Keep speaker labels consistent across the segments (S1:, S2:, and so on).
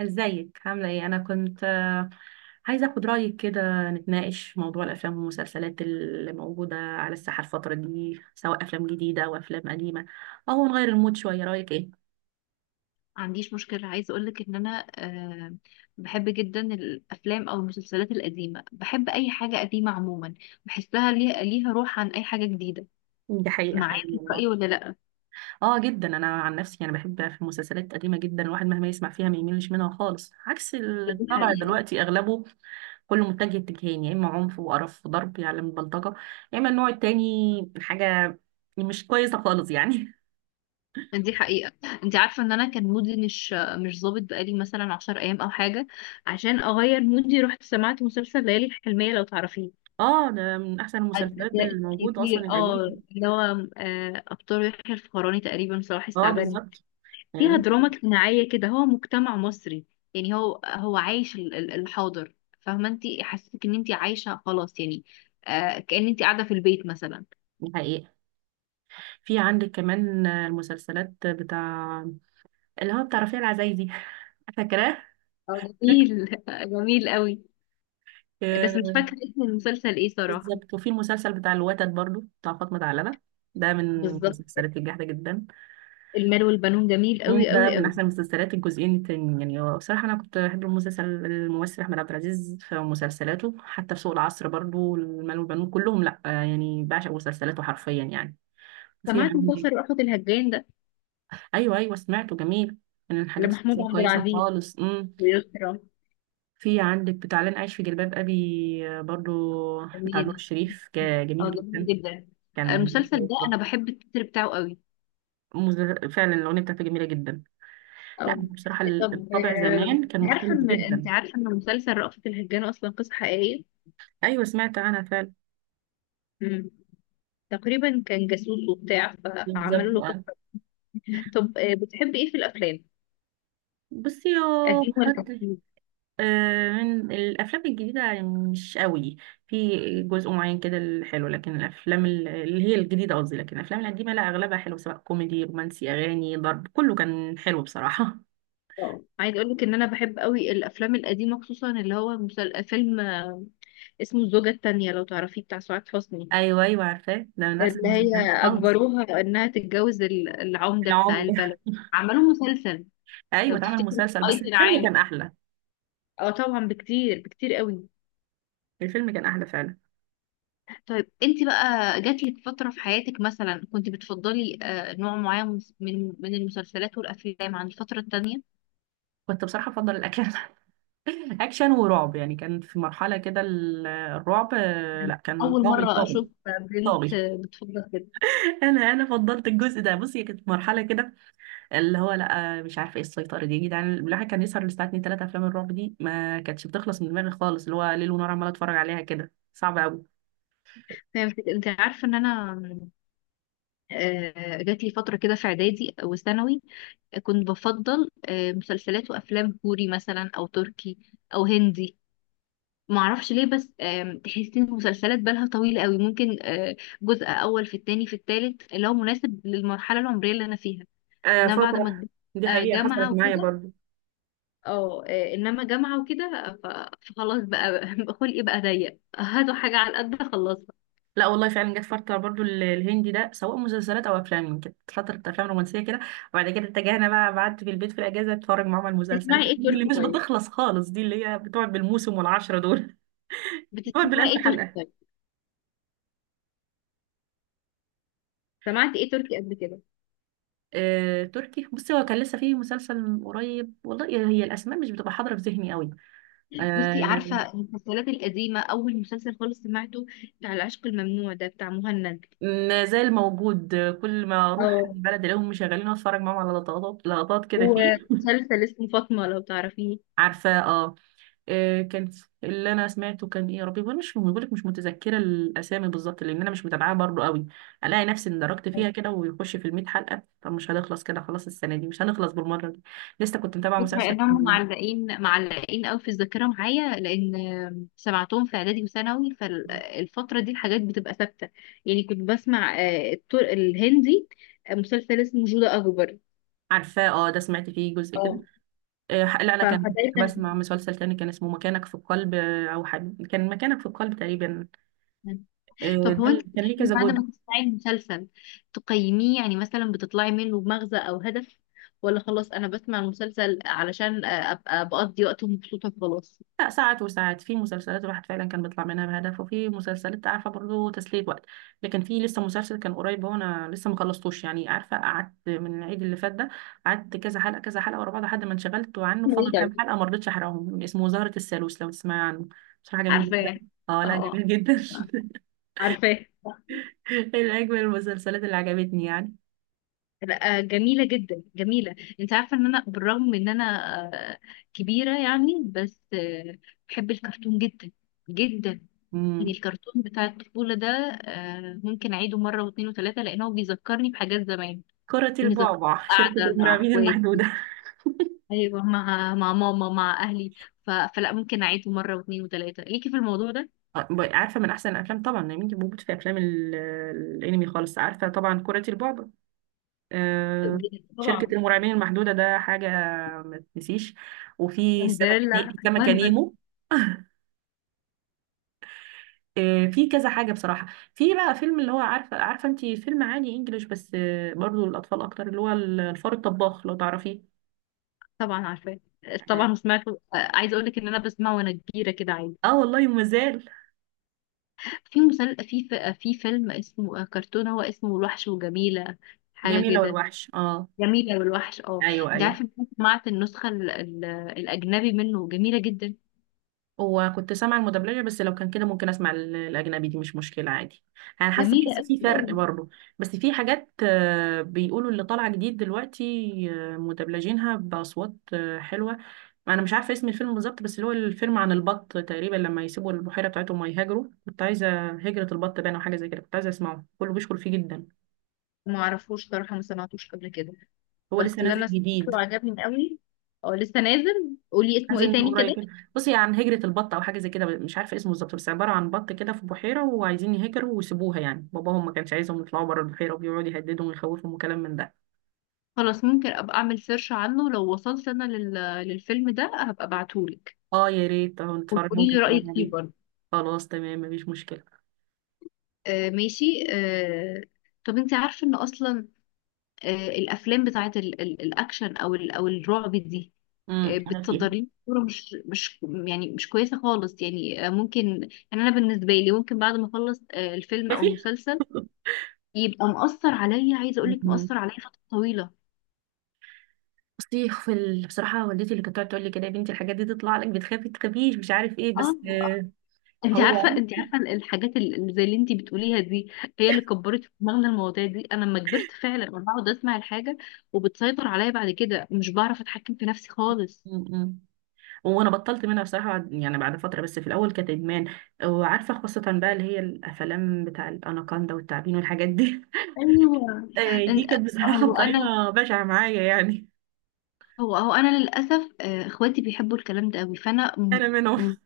S1: ازيك؟ عاملة ايه؟ انا كنت عايزة اخد رأيك كده، نتناقش في موضوع الافلام والمسلسلات اللي موجودة على الساحة الفترة دي، سواء افلام جديدة او افلام قديمة، او نغير المود شوية. رأيك ايه؟
S2: ما عنديش مشكلة، عايزة أقولك إن أنا بحب جدا الأفلام أو المسلسلات القديمة. بحب أي حاجة قديمة عموما، بحسها ليها روح عن أي حاجة جديدة.
S1: دي حقيقة فعلا
S2: معايا في
S1: والله.
S2: الرأي ولا لأ؟
S1: اه جدا. انا عن نفسي انا بحب في المسلسلات القديمة جدا، الواحد مهما يسمع فيها ما يميلش منها خالص، عكس اللي
S2: دي
S1: طالع
S2: حقيقة.
S1: دلوقتي اغلبه كله متجه اتجاهين، يا اما عنف وقرف وضرب يعلم البلطجة، يا اما النوع التاني حاجة مش كويسة خالص يعني.
S2: دي حقيقة. أنت عارفة إن أنا كان مودي مش ظابط بقالي مثلا عشر أيام أو حاجة، عشان أغير مودي رحت سمعت مسلسل ليالي الحلمية، لو تعرفيه.
S1: اه، ده من احسن المسلسلات
S2: أجزاء
S1: الموجودة
S2: كتير،
S1: اصلا
S2: اه،
S1: القديم.
S2: اللي هو أبطال يحيى الفخراني، تقريبا صلاح
S1: اه
S2: السعدني.
S1: بالظبط،
S2: فيها
S1: فاهمين.
S2: دراما اجتماعية كده، هو مجتمع مصري، يعني هو عايش الحاضر. فاهمة انت، حسيتك ان انت عايشة خلاص يعني. آه، كأن انت قاعدة في البيت مثلا.
S1: دي حقيقة. في عندك كمان المسلسلات بتاع اللي هو بتاع رفيع العزايزي. فاكراه؟ فاكرة؟
S2: جميل، جميل قوي. بس مش
S1: آه،
S2: فاكرة اسم المسلسل ايه صراحة.
S1: بالظبط. وفي المسلسل بتاع الوتد، برضو بتاع فاطمة علبة، ده من
S2: بالظبط،
S1: المسلسلات الجامدة جدا.
S2: المال والبنون جميل قوي
S1: ده
S2: قوي
S1: من
S2: قوي.
S1: احسن المسلسلات. الجزئين التاني يعني، هو بصراحة انا كنت بحب المسلسل، الممثل احمد عبد العزيز في مسلسلاته، حتى في سوق العصر برضو، المال والبنون، كلهم لا يعني بعشق مسلسلاته حرفيا يعني. في
S2: سمعت
S1: عندك؟
S2: مسلسل رأفت الهجان ده،
S1: ايوه ايوه سمعته، جميل. من الحاجات
S2: لمحمود
S1: السياسيه
S2: عبد
S1: كويسه
S2: العزيز
S1: خالص.
S2: ويسرا.
S1: في عندك بتاع لن، عايش في جلباب ابي برضو بتاع نور
S2: جميل،
S1: الشريف، جميل
S2: اه جميل
S1: جدا.
S2: جدا.
S1: كان
S2: المسلسل
S1: كويس
S2: ده انا
S1: برضو.
S2: بحب التتر بتاعه قوي.
S1: فعلا الاغنيه بتاعته جميله جدا. لا
S2: أو
S1: بصراحه،
S2: إيه، طب
S1: الطبع
S2: آه،
S1: زمان كان
S2: عارفة
S1: مختلف
S2: إن أنت،
S1: جدا.
S2: عارفة إن مسلسل رأفت الهجان أصلا قصة حقيقية؟
S1: ايوه سمعت عنها فعلا.
S2: مم. تقريبا كان جاسوس وبتاع فعملوا
S1: بالظبط
S2: له
S1: آه.
S2: قصة. طب بتحبي إيه في الأفلام؟
S1: بصي يا
S2: قديم ولا
S1: حد،
S2: جديد؟
S1: من الافلام الجديده يعني مش قوي، في جزء معين كده الحلو، لكن الافلام اللي هي الجديده قصدي، لكن الافلام القديمه لا اغلبها حلو، سواء كوميدي، رومانسي، اغاني، ضرب، كله كان حلو بصراحه.
S2: اه، عايز أقول لك إن أنا بحب قوي الأفلام القديمة، خصوصا اللي هو فيلم اسمه الزوجة التانية، لو تعرفيه، بتاع سعاد حسني.
S1: ايوه ايوه عارفاه، ده من احسن
S2: اللي هي
S1: المسلسلات خالص.
S2: أجبروها إنها تتجوز العمدة بتاع
S1: العمده.
S2: البلد، عملوا مسلسل. لو
S1: ايوه اتعمل
S2: تفتكري
S1: مسلسل، بس
S2: أيضا
S1: الفيلم
S2: عامر،
S1: كان احلى.
S2: اه طبعا، بكتير بكتير قوي.
S1: الفيلم كان احلى فعلا.
S2: طيب انت بقى جاتلك فترة في حياتك مثلا كنت بتفضلي نوع معين من المسلسلات والأفلام عن الفترة التانية؟
S1: كنت بصراحه افضل الاكشن. اكشن ورعب يعني، كان في مرحله كده الرعب لا
S2: يعني
S1: كان
S2: أول
S1: طاغي،
S2: مرة
S1: طاغي،
S2: أشوف بنت
S1: طاغي.
S2: بتفضل كده.
S1: انا فضلت الجزء ده. بصي كانت مرحله كده، اللي هو لا مش عارفه ايه السيطره دي يا جدعان. الواحد كان يسهر للساعه 2 3، افلام الرعب دي ما كانتش بتخلص من دماغي خالص، اللي هو ليل ونهار عماله اتفرج عليها كده، صعب قوي.
S2: فهمت. انت عارفة ان انا جاتلي فترة كده في إعدادي وثانوي كنت بفضل مسلسلات وأفلام كوري مثلا، أو تركي، أو هندي، معرفش ليه. بس تحسي ان المسلسلات بالها طويلة قوي، ممكن جزء أول في التاني في التالت اللي هو مناسب للمرحلة العمرية اللي أنا فيها.
S1: آه
S2: إن انا بعد ما
S1: فتره،
S2: كبرت
S1: دي حقيقه
S2: جامعه
S1: حصلت معايا
S2: وكده،
S1: برضو.
S2: اه، انما جامعه وكده، فخلاص بقى بقى خلقي بقى ضيق، هاتوا حاجه على القد خلصها.
S1: لا والله فعلا جت فتره برضو الهندي ده، سواء مسلسلات او افلام، كانت فتره افلام رومانسيه كده، وبعد كده اتجهنا بقى، قعدت في البيت في الاجازه اتفرج معاهم على المسلسلات
S2: بتسمعي ايه
S1: الهندي اللي
S2: تركي
S1: مش
S2: طيب؟
S1: بتخلص خالص دي، اللي هي بتقعد بالموسم والعشره دول. بتقعد
S2: بتسمعي
S1: بالالف
S2: ايه تركي
S1: حلقه.
S2: طيب؟ سمعتي ايه تركي قبل كده؟
S1: تركي، بصي هو كان لسه فيه مسلسل قريب والله، هي الاسماء مش بتبقى حاضره في ذهني قوي. آه
S2: بصي،
S1: لا.
S2: عارفه المسلسلات القديمه، اول مسلسل خالص سمعته بتاع العشق الممنوع ده، بتاع مهند.
S1: ما زال موجود، كل ما اروح
S2: اه،
S1: البلد الاقيهم مشغلين، اتفرج معاهم على لقطات كده فيه.
S2: ومسلسل اسمه فاطمه، لو تعرفيه.
S1: عارفاه اه. كان، اللي انا سمعته كان ايه يا ربي، وانا مش بقول لك مش متذكره الاسامي بالظبط، لان انا مش متابعاها برضو قوي. الاقي نفسي اندركت فيها كده، ويخش في ال 100 حلقه، طب مش هنخلص كده، خلاص السنه دي مش هنخلص بالمره دي. لسه كنت متابعه
S2: بص،
S1: مسلسل.
S2: لانهم معلقين معلقين قوي في الذاكره معايا، لان سمعتهم في اعدادي وثانوي، فالفتره دي الحاجات بتبقى ثابته. يعني كنت بسمع الهندي، مسلسل اسمه جودة اكبر.
S1: عارفاه اه، ده سمعت فيه جزء كده.
S2: اه،
S1: لا انا كان كنت
S2: فدايما
S1: بسمع مسلسل تاني كان اسمه مكانك في القلب، او حد كان مكانك في القلب تقريبا.
S2: طب هو
S1: ده
S2: انت
S1: اللي كان ليه
S2: بتحبي
S1: كذا
S2: بعد
S1: جزء.
S2: ما تسمعي المسلسل تقيميه، يعني مثلا بتطلعي منه بمغزى او هدف؟ ولا خلاص، انا بسمع المسلسل علشان ابقى بقضي وقت ومبسوطه خلاص.
S1: لا ساعات وساعات، في مسلسلات الواحد فعلا كان بيطلع منها بهدف، وفي مسلسلات عارفه برضه تسلية وقت، لكن في لسه مسلسل كان قريب، هو انا لسه ما خلصتوش يعني، عارفه قعدت من العيد اللي فات ده، قعدت كذا حلقه كذا حلقه ورا بعض، لحد ما انشغلت عنه،
S2: اسمه ايه
S1: فاضل كام
S2: طيب؟
S1: حلقه ما رضيتش احرقهم، اسمه زهرة الثالوث لو تسمعي عنه. بصراحه جميل جدا.
S2: عارفاه،
S1: اه
S2: اه.
S1: لا جميل جدا.
S2: آه. عارفاه،
S1: من اجمل المسلسلات اللي عجبتني يعني.
S2: لا جميلة جدا جميلة. انت عارفة ان انا بالرغم من ان انا آه، كبيرة يعني، بس بحب الكرتون جدا جدا. يعني
S1: امم
S2: الكرتون بتاع الطفولة ده ممكن اعيده مرة واثنين وثلاثة، لان هو بيذكرني بحاجات زمان،
S1: كرة
S2: بيذكرني
S1: البعبع، شركة
S2: قاعدة مع
S1: المرعبين
S2: اخواتي،
S1: المحدودة.
S2: ايوه مع ماما، مع اهلي. فلا، ممكن اعيده مرة واثنين وثلاثة ليكي في الموضوع ده.
S1: عارفه من احسن الافلام طبعا يا بنتي، بموت في افلام الانمي خالص. عارفه طبعا كرة البعبع، آه،
S2: طبعا.
S1: شركة المرعبين المحدودة، ده حاجة ما تنسيش. وفي
S2: سندريلا
S1: سمكة
S2: بندل.
S1: نيمو. في كذا حاجة بصراحة. في بقى فيلم اللي هو، عارفة عارفة انتي فيلم عادي انجليش بس برضو الأطفال أكتر، اللي هو الفار الطباخ لو تعرفيه.
S2: طبعا عارفاه. طبعا، وسمعته. عايزه اقول لك ان انا بسمعه وانا كبيره كده عادي.
S1: اه والله، ومازال.
S2: في مسل... في ف... في فيلم اسمه كرتون، هو اسمه الوحش وجميلة، حاجة
S1: جميلة
S2: كده.
S1: والوحش اه.
S2: جميلة والوحش، اه.
S1: ايوه
S2: انت
S1: ايوه.
S2: عارفة إن أنا سمعت النسخة الأجنبي منه جميلة جدا.
S1: وكنت سامعة المدبلجة، بس لو كان كده ممكن أسمع الأجنبي، دي مش مشكلة عادي. أنا حاسة
S2: جميلة
S1: بحس
S2: أوي
S1: في فرق
S2: أوي.
S1: برضه. بس في حاجات بيقولوا اللي طالعة جديد دلوقتي، مدبلجينها بأصوات حلوة. أنا مش عارفة اسم الفيلم بالظبط، بس اللي هو الفيلم عن البط تقريبا، لما يسيبوا البحيرة بتاعتهم ويهاجروا، كنت عايزة هجرة البط باين أو حاجة زي كده، كنت عايزة أسمعه، كله بيشكر فيه جدا.
S2: ما أعرفوش صراحة، ما سمعتوش قبل كده،
S1: هو
S2: بس
S1: لسه
S2: اللي
S1: نازل
S2: أنا
S1: جديد.
S2: سمعته عجبني أوي. اه لسه نازل، قولي اسمه
S1: نازل
S2: ايه
S1: من
S2: تاني كده.
S1: قريب. بصي، عن هجرة البط أو حاجة زي كده مش عارفة إيه اسمه بالظبط، بس عبارة عن بط كده في بحيرة وعايزين يهجروا ويسيبوها، يعني باباهم ما كانش عايزهم يطلعوا بره البحيرة، وبيقعد يهددهم ويخوفهم وكلام من ده.
S2: خلاص، ممكن أبقى أعمل سيرش عنه، لو وصلت أنا للفيلم ده هبقى أبعتهولك،
S1: اه يا ريت، اه نتفرج،
S2: وتقولي
S1: ممكن
S2: لي
S1: نتفرج
S2: رأيك فيه
S1: عليه.
S2: برضه.
S1: خلاص تمام، مفيش مشكلة.
S2: آه ماشي. آه. طب انت عارفة ان اصلا الافلام بتاعت الاكشن، او الرعب دي
S1: امم، أنا فيها
S2: بتصدر لي صورة مش يعني مش كويسه خالص يعني. ممكن يعني انا بالنسبه لي، ممكن بعد ما اخلص الفيلم
S1: يا
S2: او
S1: فيها.
S2: المسلسل يبقى مؤثر عليا، عايزه اقول لك مؤثر
S1: مم.
S2: عليا فتره طويله.
S1: بصي في ال... بصراحة والدتي اللي كانت تقعد تقول لي كده، يا بنتي الحاجات دي تطلع لك، بتخافي تخافيش مش عارف ايه،
S2: اه،
S1: بس
S2: انت عارفه،
S1: هو.
S2: انت عارفه الحاجات اللي زي اللي انت بتقوليها دي، هي اللي كبرت في دماغنا المواضيع دي. انا لما كبرت فعلا انا بقعد اسمع الحاجه وبتسيطر عليا بعد كده، مش بعرف اتحكم في نفسي خالص.
S1: مم. وانا بطلت منها بصراحه، بعد يعني بعد فتره، بس في الاول كانت ادمان. وعارفه خاصه بقى اللي هي الافلام بتاع الاناكوندا والتعابين والحاجات دي.
S2: ايوه.
S1: دي
S2: إن-
S1: كانت بصراحه
S2: وانا
S1: بطريقه بشعه معايا يعني.
S2: هو انا للاسف اخواتي بيحبوا الكلام ده قوي، فانا
S1: انا منهم.
S2: م-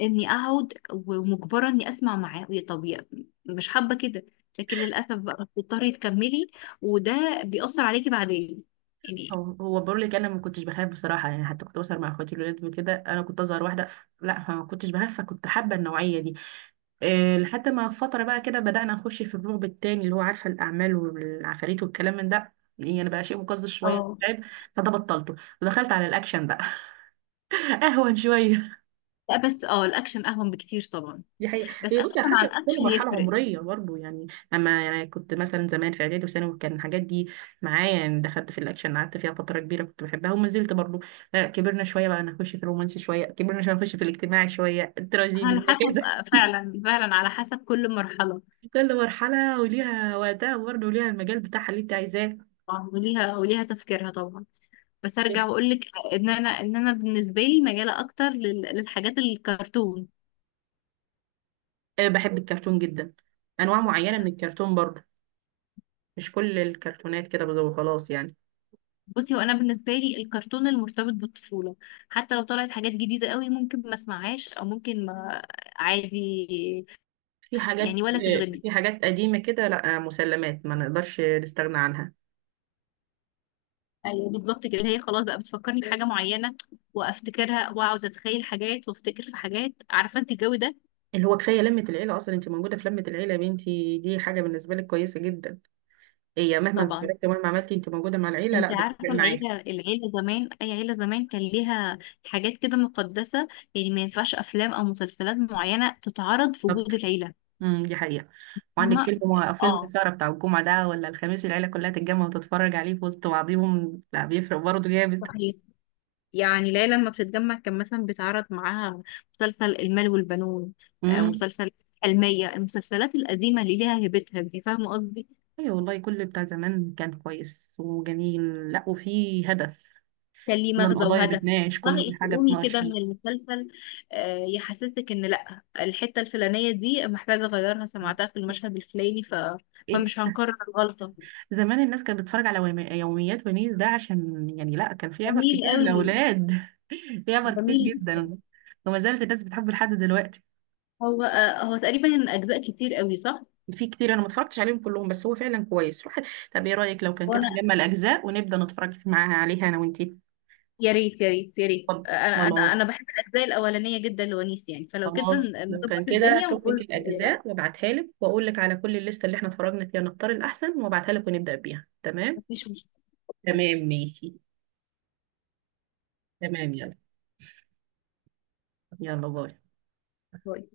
S2: اني اقعد ومجبره اني اسمع معاه، مش حابه كده، لكن للاسف بقى بتضطري تكملي، وده بيأثر عليكي بعدين يعني.
S1: هو بقول لك انا ما كنتش بخاف بصراحه يعني، حتى كنت بسهر مع اخواتي الولاد وكده، انا كنت اصغر واحده. لا ما كنتش بخاف، فكنت حابه النوعيه دي. لحد ما فتره بقى كده بدانا نخش في الرعب التاني، اللي هو عارفه الاعمال والعفاريت والكلام من ده يعني، بقى شيء مقزز شويه
S2: اه،
S1: تعب. فده بطلته. ودخلت على الاكشن بقى. اهون شويه.
S2: لا بس اه الاكشن اهون بكتير طبعا.
S1: دي حقيقة،
S2: بس
S1: هي بصي على
S2: اكشن عن
S1: حسب كل
S2: اكشن
S1: مرحلة
S2: يفرق.
S1: عمرية برضه يعني. أما يعني كنت مثلا زمان في إعدادي وثانوي، كان الحاجات دي معايا يعني، دخلت في الأكشن قعدت فيها فترة كبيرة، كنت بحبها وما زلت برضه. كبرنا شوية بقى نخش في الرومانسي شوية، كبرنا شوية نخش في الاجتماعي شوية، التراجيدي،
S2: على حسب،
S1: وهكذا.
S2: فعلا فعلا على حسب كل مرحله.
S1: كل مرحلة وليها وقتها برضه، وليها المجال بتاعها اللي أنت عايزاه.
S2: طبعاً، وليها تفكيرها طبعا. بس ارجع واقول لك ان انا بالنسبه لي مياله اكتر للحاجات الكرتون.
S1: بحب الكرتون جدا. أنواع معينة من الكرتون برضه، مش كل الكرتونات كده وخلاص يعني.
S2: بصي، هو انا بالنسبه لي الكرتون المرتبط بالطفوله، حتى لو طلعت حاجات جديده قوي ممكن ما اسمعهاش، او ممكن ما عادي
S1: في حاجات
S2: يعني ولا تشغلني.
S1: في حاجات قديمة كده لا مسلمات ما نقدرش نستغنى عنها.
S2: ايوه بالظبط كده، هي خلاص بقى بتفكرني بحاجه معينه، وافتكرها واقعد اتخيل حاجات، وافتكر في حاجات، عارفه انت الجو ده.
S1: اللي هو كفايه لمه العيله، اصلا انت موجوده في لمه العيله يا بنتي، دي حاجه بالنسبه لك كويسه جدا. هي مهما
S2: طبعا.
S1: اتفرجتي ومهما عملتي، انت موجوده مع العيله،
S2: انت
S1: لا بتفرق
S2: عارفه
S1: معاك.
S2: العيله، العيله زمان، اي عيله زمان كان ليها حاجات كده مقدسه، يعني ما ينفعش افلام او مسلسلات معينه تتعرض في
S1: بالظبط.
S2: وجود العيله.
S1: دي حقيقه. وعندك
S2: فاهمه.
S1: فيلم فيلم
S2: اه.
S1: السهره بتاع الجمعه ده، ولا الخميس، العيله كلها تتجمع وتتفرج عليه في وسط بعضهم، لا بيفرق برضه جامد.
S2: صحيح. يعني ليلى لما بتتجمع كان مثلا بيتعرض معاها مسلسل المال والبنون،
S1: امم.
S2: مسلسل حلمية، المسلسلات القديمة اللي ليها هيبتها دي، فاهمة قصدي.
S1: ايوه والله، كل بتاع زمان كان كويس وجميل لا، وفي هدف.
S2: كان ليه
S1: كل
S2: مغزى
S1: القضايا
S2: وهدف.
S1: بتناقش، كل
S2: تقدري
S1: حاجه
S2: تقومي
S1: بتناقش
S2: كده
S1: يعني.
S2: من المسلسل، يحسسك ان لا الحتة الفلانية دي محتاجة اغيرها، سمعتها في المشهد الفلاني
S1: إيه.
S2: فمش هنكرر الغلطة.
S1: زمان الناس كانت بتتفرج على يوميات ونيس ده، عشان يعني لا كان في عبر
S2: جميل
S1: كتير
S2: قوي.
S1: للأولاد. في عبر كتير
S2: جميل جدا.
S1: جدا. وما زالت الناس بتحبه لحد دلوقتي.
S2: هو هو تقريبا اجزاء كتير قوي، صح؟
S1: في كتير انا ما اتفرجتش عليهم كلهم، بس هو فعلا كويس روح. طب ايه رأيك لو كان كده نجمع الأجزاء ونبدأ نتفرج معاها عليها انا وانتي؟
S2: يا ريت يا ريت يا ريت،
S1: طب
S2: انا انا
S1: خلاص،
S2: بحب الاجزاء الاولانيه جدا لونيس يعني، فلو كده
S1: خلاص لو
S2: نظبط
S1: كان كده
S2: الدنيا
S1: اشوف لك
S2: ونقول ايه رأيك؟
S1: الأجزاء وابعتها لك، واقول لك على كل الليستة اللي احنا اتفرجنا فيها نختار الأحسن، وابعتها لك ونبدأ بيها تمام.
S2: مفيش مشكله.
S1: تمام ماشي. تمام، يلا. يلا باي.
S2: باي.